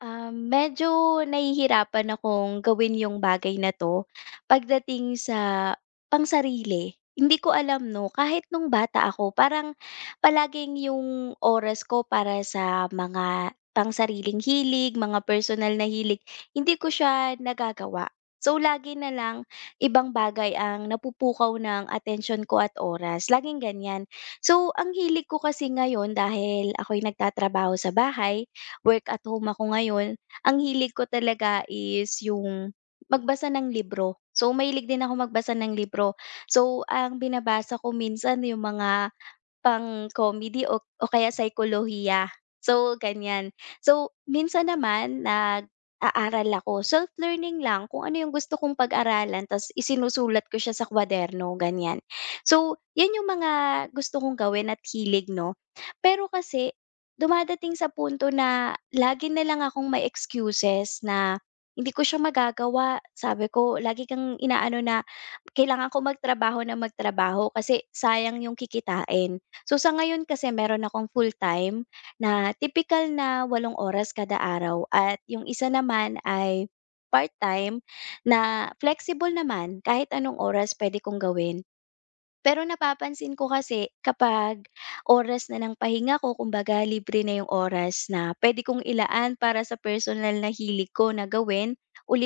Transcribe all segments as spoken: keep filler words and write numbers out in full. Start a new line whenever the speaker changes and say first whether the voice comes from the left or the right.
left: Um, medyo nahihirapan akong gawin yung bagay na 'to pagdating sa pangsarili. Hindi ko alam 'no, kahit nung bata ako parang palaging yung oras ko para sa mga pangsariling hilig, mga personal na hilig, hindi ko siya nagagawa. So, lagi na lang ibang bagay ang napupukaw ng attention ko at oras, laging ganyan. So, ang hilig ko kasi ngayon dahil ako'y nagtatrabaho sa bahay, work at home ako ngayon, ang hilig ko talaga is yung magbasa ng libro. So, mahilig din ako magbasa ng libro. So, ang binabasa ko minsan yung mga pang-comedy o o kaya saykolohiya. So, ganyan. So, minsan naman nag-aaral ako, self-learning lang kung ano yung gusto kong pag-aralan ta's isinusulat ko siya sa kwaderno, ganyan. So, 'yan yung mga gusto kong gawin at hilig 'no. Pero kasi dumadating sa punto na lagi na lang akong may excuses na hindi ko siya magagawa. Sabi ko lagi kang inaano na kailangan ko magtrabaho na magtrabaho kasi sayang yung kikitain. So sa ngayon kasi meron akong full-time na typical na walong oras kada araw at yung isa naman ay part-time na flexible naman kahit anong oras pwede kong gawin. Pero napapansin ko kasi kapag oras na ng pahinga ko, kumbaga libre na 'yung oras na pwede kong ilaan para sa personal na hilig ko na gawin o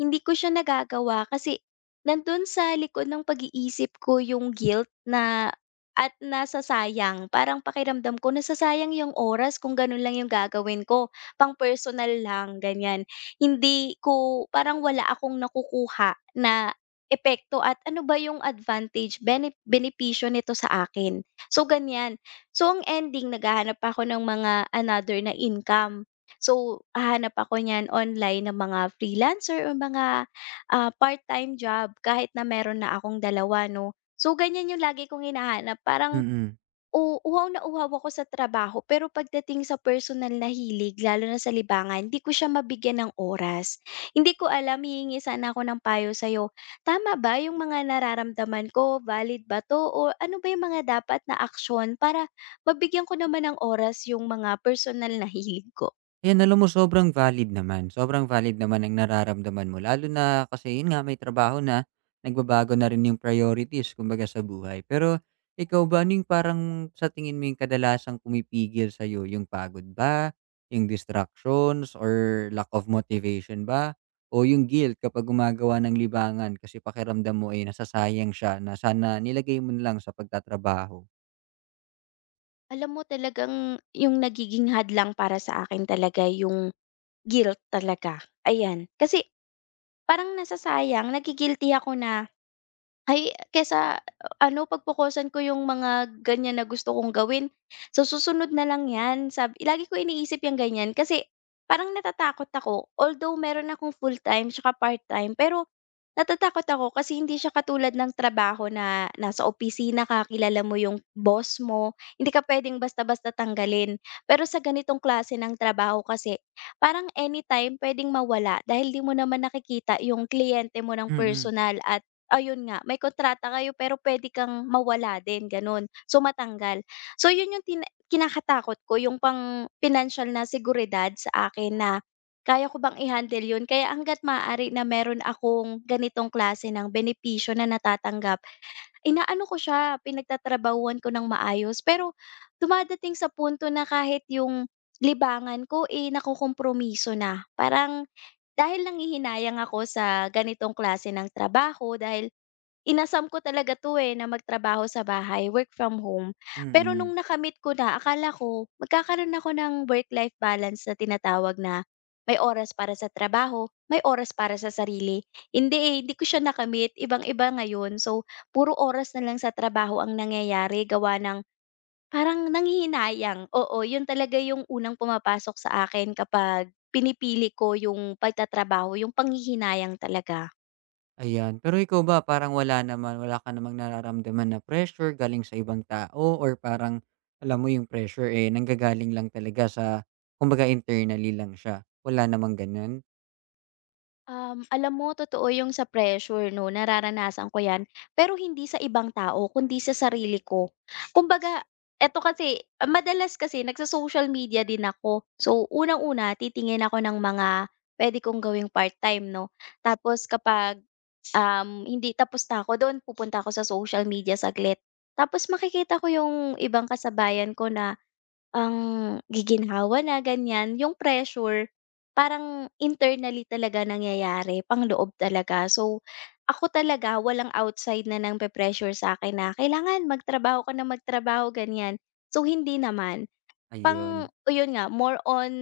left: hindi ko siya nagagawa kasi nandun sa likod ng pag-iisip ko 'yung guilt na at nasasayang. Parang pakiramdam ko nasasayang 'yung oras kung ganun lang 'yung gagawin ko, pang-personal lang, ganyan. Hindi ko, parang wala akong nakukuha na epekto at ano ba yung advantage, bene benepisyo nito sa akin. So, ganyan. So, ang ending naghahanap ako ng mga another na income. So, hahanap ako niyan online ng mga freelancer o mga, ah, part-time job kahit na meron na akong dalawa 'no. So, ganyan yung lagi kong hinahanap, parang
right: Mm.
left: u uhaw na uhaw ako sa trabaho pero pagdating sa personal na hilig lalo na sa libangan, hindi ko siya mabigyan ng oras. Hindi ko alam, hihingi sana ako ng payo sa'yo. Tama ba yung mga nararamdaman ko? Valid ba 'to o ano ba yung mga dapat na aksyon para mabigyan ko naman ng oras yung mga personal na hilig ko?
right: Ayan, alam mo sobrang valid naman, sobrang valid naman ang nararamdaman mo lalo na kasi yun nga may trabaho na, nagbabago na rin yung priorities kumbaga sa buhay. Pero ikaw ba, ano yung parang sa tingin mo yung kadalasang pumipigil sa'yo, yung pagod ba, yung distractions or lack of motivation ba, o yung guilt kapag gumagawa ng libangan kasi pakiramdam mo ay nasasayang siya na sana nilagay mo na lang sa pagtatrabaho?
left: Alam mo talagang yung nagiging hadlang para sa akin talaga yung guilt talaga, ayan. Kasi parang nasasayang, nagi-guilty ako na ay, kesa ano pagpokusan ko yung mga ganyan na gusto kong gawin, sa susunod na lang 'yan sabi lagi ko iniisip yung ganyan kasi parang natatakot ako although meron akong full-time tsaka part-time pero natatakot ako kasi hindi siya katulad ng trabaho na nasa opisina ka, kilala mo yung boss mo, hindi ka pwedeng basta-basta tanggalin. Pero sa ganitong klase ng trabaho kasi parang anytime pwedeng mawala dahil 'di mo naman nakikita yung kliyente mo ng
right: Mm,
left: personal at ayun nga, may kontrata kayo pero pwede kang mawala din gano'n, so matanggal. So 'yun yung tina kinakatakot ko, yung pang financial na seguridad sa akin na kaya ko bang i-handle 'yun. Kaya hangga't maaari na meron akong ganitong klase ng benepisyo na natatanggap, inaano ko siya, pinagtatrabahuhan ko ng maayos. Pero dumadating sa punto na kahit yung libangan ko, eh, nakokompromiso na. Parang dahil nanghihinayang ako sa ganitong klase ng trabaho, dahil inasam ko talaga 'to, eh, na magtrabaho sa bahay, work from home. Pero
right: mm.
left: nung nakamit ko na, akala ko magkakaroon ako ng work-life balance na tinatawag na may oras para sa trabaho, may oras para sa sarili. Hindi, eh, hindi ko siya nakamit, ibang-iba ngayon. So, puro oras na lang sa trabaho ang nangyayari gawa ng parang nanghihinayang. Oo, yun talaga yung unang pumapasok sa akin kapag pinipili ko yung pagtatrabaho, yung panghihinayang talaga.
right: Ayan. Pero ikaw ba parang wala naman wala ka namang nararamdaman na pressure galing sa ibang tao or parang alam mo yung pressure, eh, nanggagaling lang talaga sa kumbaga internally lang siya, wala namang gano'n?
left: Um, alam mo totoo yung sa pressure 'no, nararanasan ko 'yan, pero hindi sa ibang tao kundi sa sarili ko. Kumbaga eto kasi, ah, madalas kasi nagso-social media din ako. So, unang-una titingin ako ng mga puwede kong gawing part-time 'no, tapos kapag, um, hindi tapos na ako do'n pupunta ako sa social media saglit. Tapos makikita ko yung ibang kasabayan ko na ang giginhawa na ganyan, yung pressure parang internally talaga nangyayari, panloob talaga. So, ako talaga walang outside na nangpe-pressure sa'kin na kailangan magtrabaho ka ng magtrabaho ganyan. So, hindi naman. Pang
right: Ayun.
left: o yun nga, more on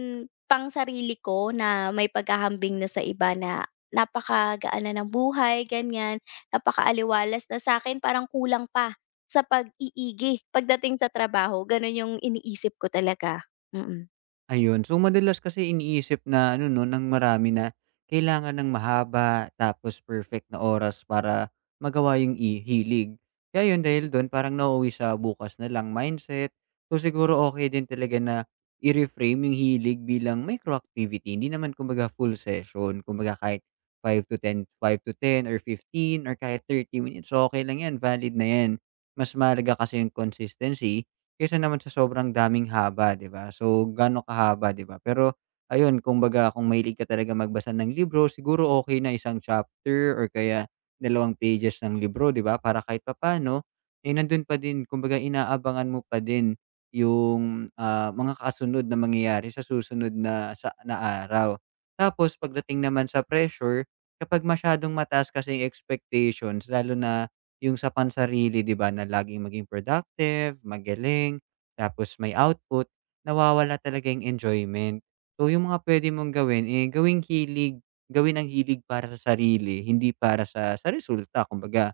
left: pangsarili ko na may paghahambing na sa iba na napakagaan na ng buhay, ganyan, napakaaliwalas na sa akin parang kulang pa sa pag-iigi pagdating sa trabaho, gano'n yung iniisip ko talaga, mm.
right: Ayun. So, madalas kasi iniisip na ano 'no, ng marami na kailangan ng mahaba tapos perfect na oras para magawa yung i hilig. Kaya yun, dahil dun parang nauuwi sa bukas na lang mindset. So, siguro okay din talaga na i-reframe yung hilig bilang microactivity. Hindi naman kumbaga full session. Kumbaga kahit five to ten, five to ten or fifteen or kahit thirty minutes, so okay lang yan, valid na yan. Mas mahalaga kasi yung consistency kaysa naman sa sobrang daming haba, 'di ba? So, gaano kahaba, 'di ba? Pero ayun, kumbaga kung mahilig ka talaga magbasa ng libro, siguro okay na isang chapter or kaya dalawang pages ng libro, 'di ba? Para kahit papaano, eh, nandun pa din kumbaga inaabangan mo pa din yung, ah, mga kasunod na mangyayari sa susunod na sa na araw. Tapos pagdating naman sa pressure, kapag masyadong mataas kasi yung expectations lalo na yung sa pansarili 'di ba na laging maging productive, magaling, tapos may output, nawawala talaga yung enjoyment. So, yung mga pwede mong gawin, eh, gawing hilig, gawin ang hilig para sa sarili, hindi para sa sa resulta kumbaga.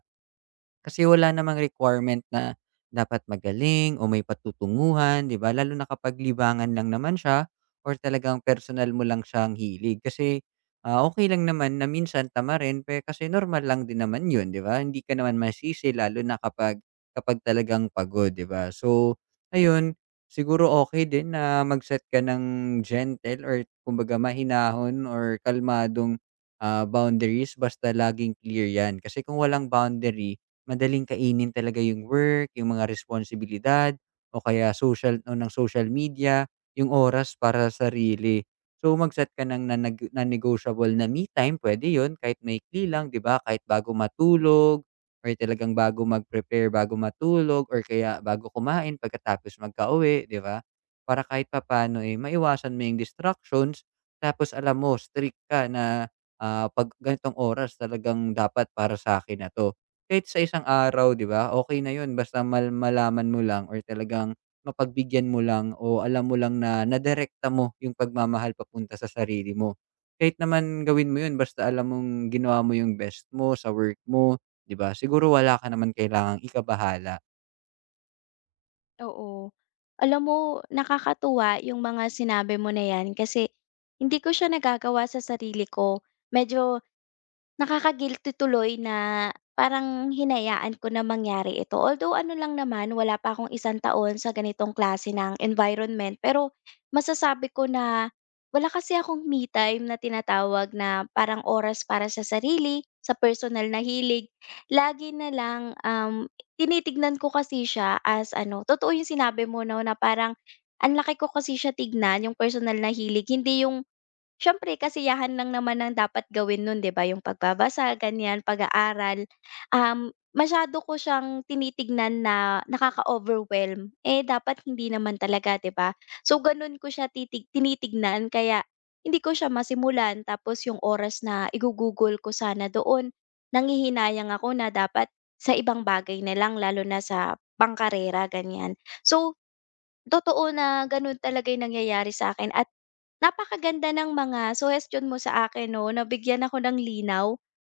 right: Kasi wala namang requirement na dapat magaling o may patutunguhan, 'di ba? Lalo na kapag libangan lang naman siya or talagang personal mo lang siyang hilig. Kasi, ah, okey lang naman na minsan tamarin pe kasi normal lang din naman 'yun, 'di ba? Hindi ka naman masisi lalo na kapag kapag talagang pagod, 'di ba? So, ayun, siguro okay din na mag-set ka ng gentle or kumbaga mahinahon or kalmadong, ah, boundaries basta laging clear 'yan. Kasi kung walang boundary madaling kainin talaga yung work, yung mga responsibilidad o kaya social o ng social media, yung oras para sa sarili. So, mag-set ka ng nanag non-negotiable na me time, pwede yun kahit maikli lang, 'di ba? Kahit bago matulog or talagang bago mag-prepare bago matulog or kaya bago kumain pagkatapos magkauwi, 'di ba? Para kahit papaano, eh, maiwasan mo yung distractions tapos alam mo strict ka na, ah, 'pag ganitong oras talagang dapat para sa'kin na 'to. Kahit sa isang araw 'di ba, okay na yun basta mal malaman mo lang or talagang mapagbigyan mo lang o alam mo lang na nadirekta mo yung pagmamahal papunta sa sarili mo. Kahit naman gawin mo yun basta alam mong ginawa mo yung best mo sa work mo, 'di ba? Siguro wala ka naman kailangang ikabahala.
left: Oo. Alam mo nakakatuwa yung mga sinabi mo na 'yan kasi hindi ko siya nagagawa sa sarili ko. Medyo nakaka-guilty tuloy na parang hinayaan ko na mangyari ito. Although ano lang naman, wala pa akong isang taon sa ganitong klase ng environment, pero masasabi ko na wala kasi akong me time na tinatawag na parang oras para sa sarili, sa personal na hilig. Lagi na lang, um, tinitignan ko kasi siya as ano, totoo yung sinabi mo 'no, na parang ang laki ko kasi siya tignan, yung personal na hilig. Hindi yung siyempre kasiyahan lang naman ang dapat gawin nun 'di ba, yung pagbabasa ganyan, pag-aaral. Um, masyado ko siyang tinitignan na nakaka-overwhelm, eh, dapat hindi naman talaga 'di ba? So ganun ko siya titig tinitignan kaya hindi ko siya masimulan tapos yung oras na igugugol ko sana doon, nanghihinayang ako na dapat sa ibang bagay na lang lalo na sa pangkarera ganyan. So, totoo na ganun talaga yung nangyayari sa akin at napakaganda ng mga suhestiyon mo sa akin 'no, nabigyan ako ng linaw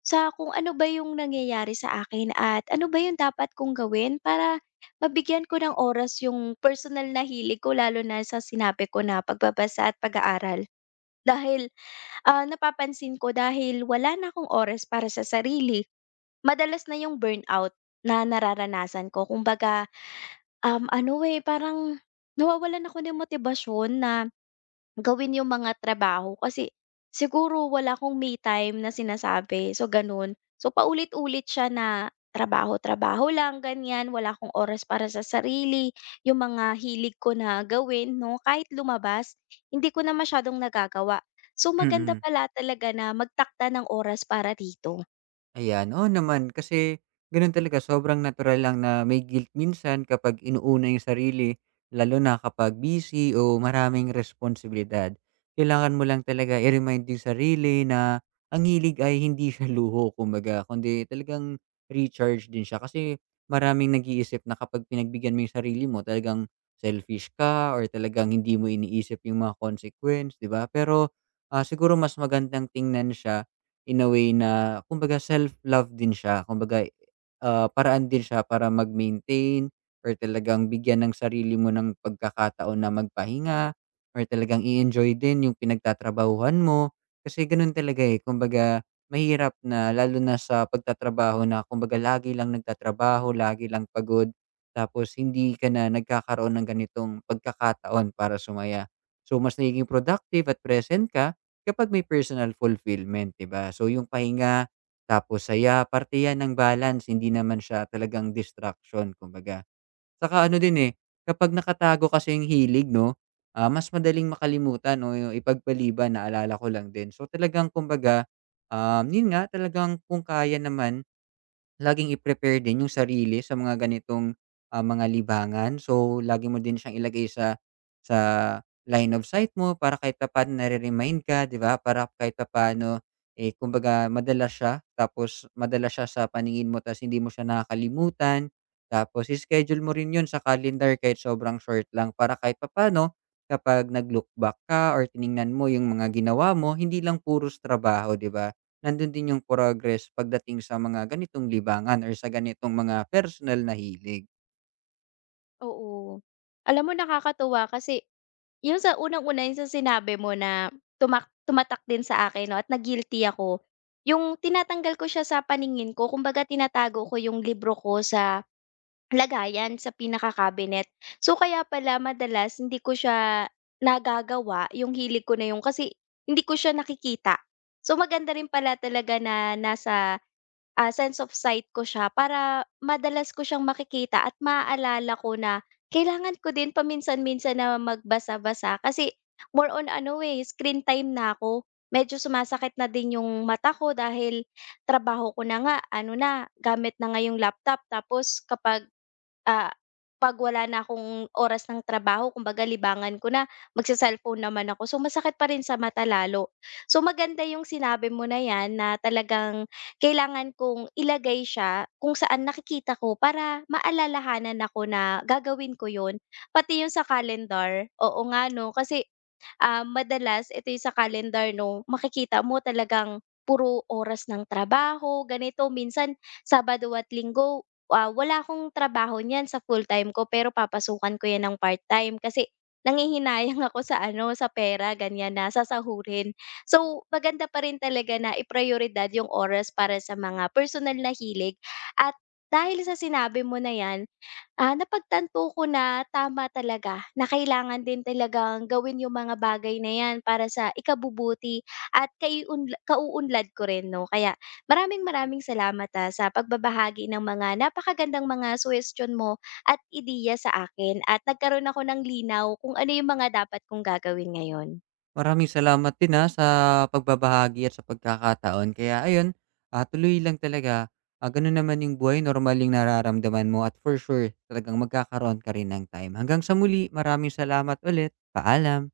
left: sa kung ano ba yung nangyayari sa akin at ano ba yung dapat kong gawin para mabigyan ko ng oras yung personal na hilig ko lalo na sa sinabi ko na pagbabasa at pag-aaral. Dahil, ah, napapansin ko dahil wala na akong oras para sa sarili, madalas na yung burnout na nararanasan ko. Kumbaga Um, ano, eh, parang nawawalan ako ng motibasyon na gawin yung mga trabaho kasi siguro wala akong me time na sinasabi, so gano'n. So paulit-ulit siya na trabaho-trabaho lang, ganyan, wala akong oras para sa sarili, yung mga hilig ko na gawin 'no, kahit lumabas hindi ko na masyadong nagagawa. So maganda
right: Mm.
left: pala talaga na magtakda ng oras para dito.
right: Ayan, oo naman kasi gano'n talaga sobrang natural lang na may guilt minsan kapag inuuna yung sarili, lalo na kapag busy o maraming responsibilidad. Kailangan mo lang talaga i-remind yung sarili na ang hilig ay hindi siya luho kumbaga, kundi talagang recharge din siya kasi maraming nag-iisip na kapag pinagbigyan mo yung sarili mo talagang selfish ka or talagang hindi mo iniisip yung mga consequence, 'di ba? Pero, ah, siguro mas magandang tingnan siya in a way na kumbaga self-love din siya. Kumbaga, ah, paraan din siya para mag-maintain or talagang bigyan ng sarili mo ng pagkakataon na magpahinga or talagang i-enjoy din yung pinagtatrabahuhan mo. Kasi ganun talaga eh. Kumbaga, mahirap na lalo na sa pagtatrabaho na kumbaga lagi lang nagtatrabaho, lagi lang pagod. Tapos hindi ka na nagkakaroon ng ganitong pagkakataon para sumaya. So mas nagiging productive at present ka kapag may personal fulfillment, 'di ba? So yung pahinga, tapos saya, parte 'yan ng balance, hindi naman siya talagang distraction kumbaga. Saka ano din, eh, kapag nakatago kasi yung hilig 'no, ah, mas madaling makalimutan o ipagpaliban, naalala ko lang din. So talagang kumbaga, um, yun nga, talagang kung kaya naman laging i-prepare din yung sarili sa mga ganitong, ah, mga libangan. So, lagi mo din siyang ilagay sa sa line of sight mo para kahit papaano nare-remind ka, 'di ba? Para kahit papaano, eh, kumbaga madala siya tapos madala siya sa paningin mo ta's hindi mo siya nakakalimutan. Tapos i-schedule mo rin 'yun sa calendar kahit sobrang short lang para kahit papaano kapag nag-look back ka or tiningnan mo yung mga ginawa mo, hindi lang puros trabaho, 'di ba? Nandun din yung progress pagdating sa mga ganitong libangan or sa ganitong mga personal na hilig.
left: Oo. Alam mo nakakatuwa kasi yung sa unang-una yung sa sinabi mo na tumak tumatak din sa akin 'no at na-guilty ako, yung tinatanggal ko siya sa paningin ko, kumbaga tinatago ko yung libro ko sa lagayan, sa pinaka-cabinet. So, kaya pala madalas hindi ko siya nagagawa, yung hilig ko na yung kasi hindi ko siya nakikita. So, maganda rin pala talaga na nasa, ah, sense of sight ko siya para madalas ko siyang makikita at maaalala ko na kailangan ko din paminsan-minsan na magbasa-basa kasi more on ano, eh, screen time na ako. Medyo sumasakit na din yung mata ko dahil trabaho ko na nga ano na, gamit na nga yung laptop tapos kapag, ah, 'pag wala na akong oras ng trabaho kumbaga libangan ko na, magse-cellphone naman ako. So, masakit pa rin sa mata lalo. So, maganda yung sinabi mo na 'yan na talagang kailangan kong ilagay siya kung saan nakikita ko para maalalahanan ako na gagawin ko 'yun. Pati yung sa calendar, oo nga 'no, kasi, ah, madalas ito yung sa calendar 'no, makikita mo talagang puro oras ng trabaho, ganito. Minsan Sabado at Linggo, ah, wala akong trabaho niyan sa full-time ko pero papasukan ko 'yan ng part-time kasi nanghihinayang ako sa ano, sa pera ganyan na sasahurin. So, maganda pa rin talaga na iprayoridad yung oras para sa mga personal na hilig at dahil sa sinabi mo na 'yan, Ah, napagtanto ko na tama talaga na kailangan din talagang gawin yung mga bagay na yan para sa ikabubuti at kaiunla kauunlad ko rin 'no. Kaya maraming maraming salamat, ah, sa pagbabahagi ng mga napakagandang mga suhestiyon mo at ideya sa akin at nagkaroon ako ng linaw kung ano yung mga dapat kong gagawin ngayon.
right: Maraming salamat din, ah, sa pagbabahagi at sa pagkakataon. Kaya ayun, ah, tuloy lang talaga, ah, ganun naman yung buhay, normaling nararamdaman mo at for sure talagang magkakaroon ka rin ng time. Hanggang sa muli, maraming salamat ulit. Paalam.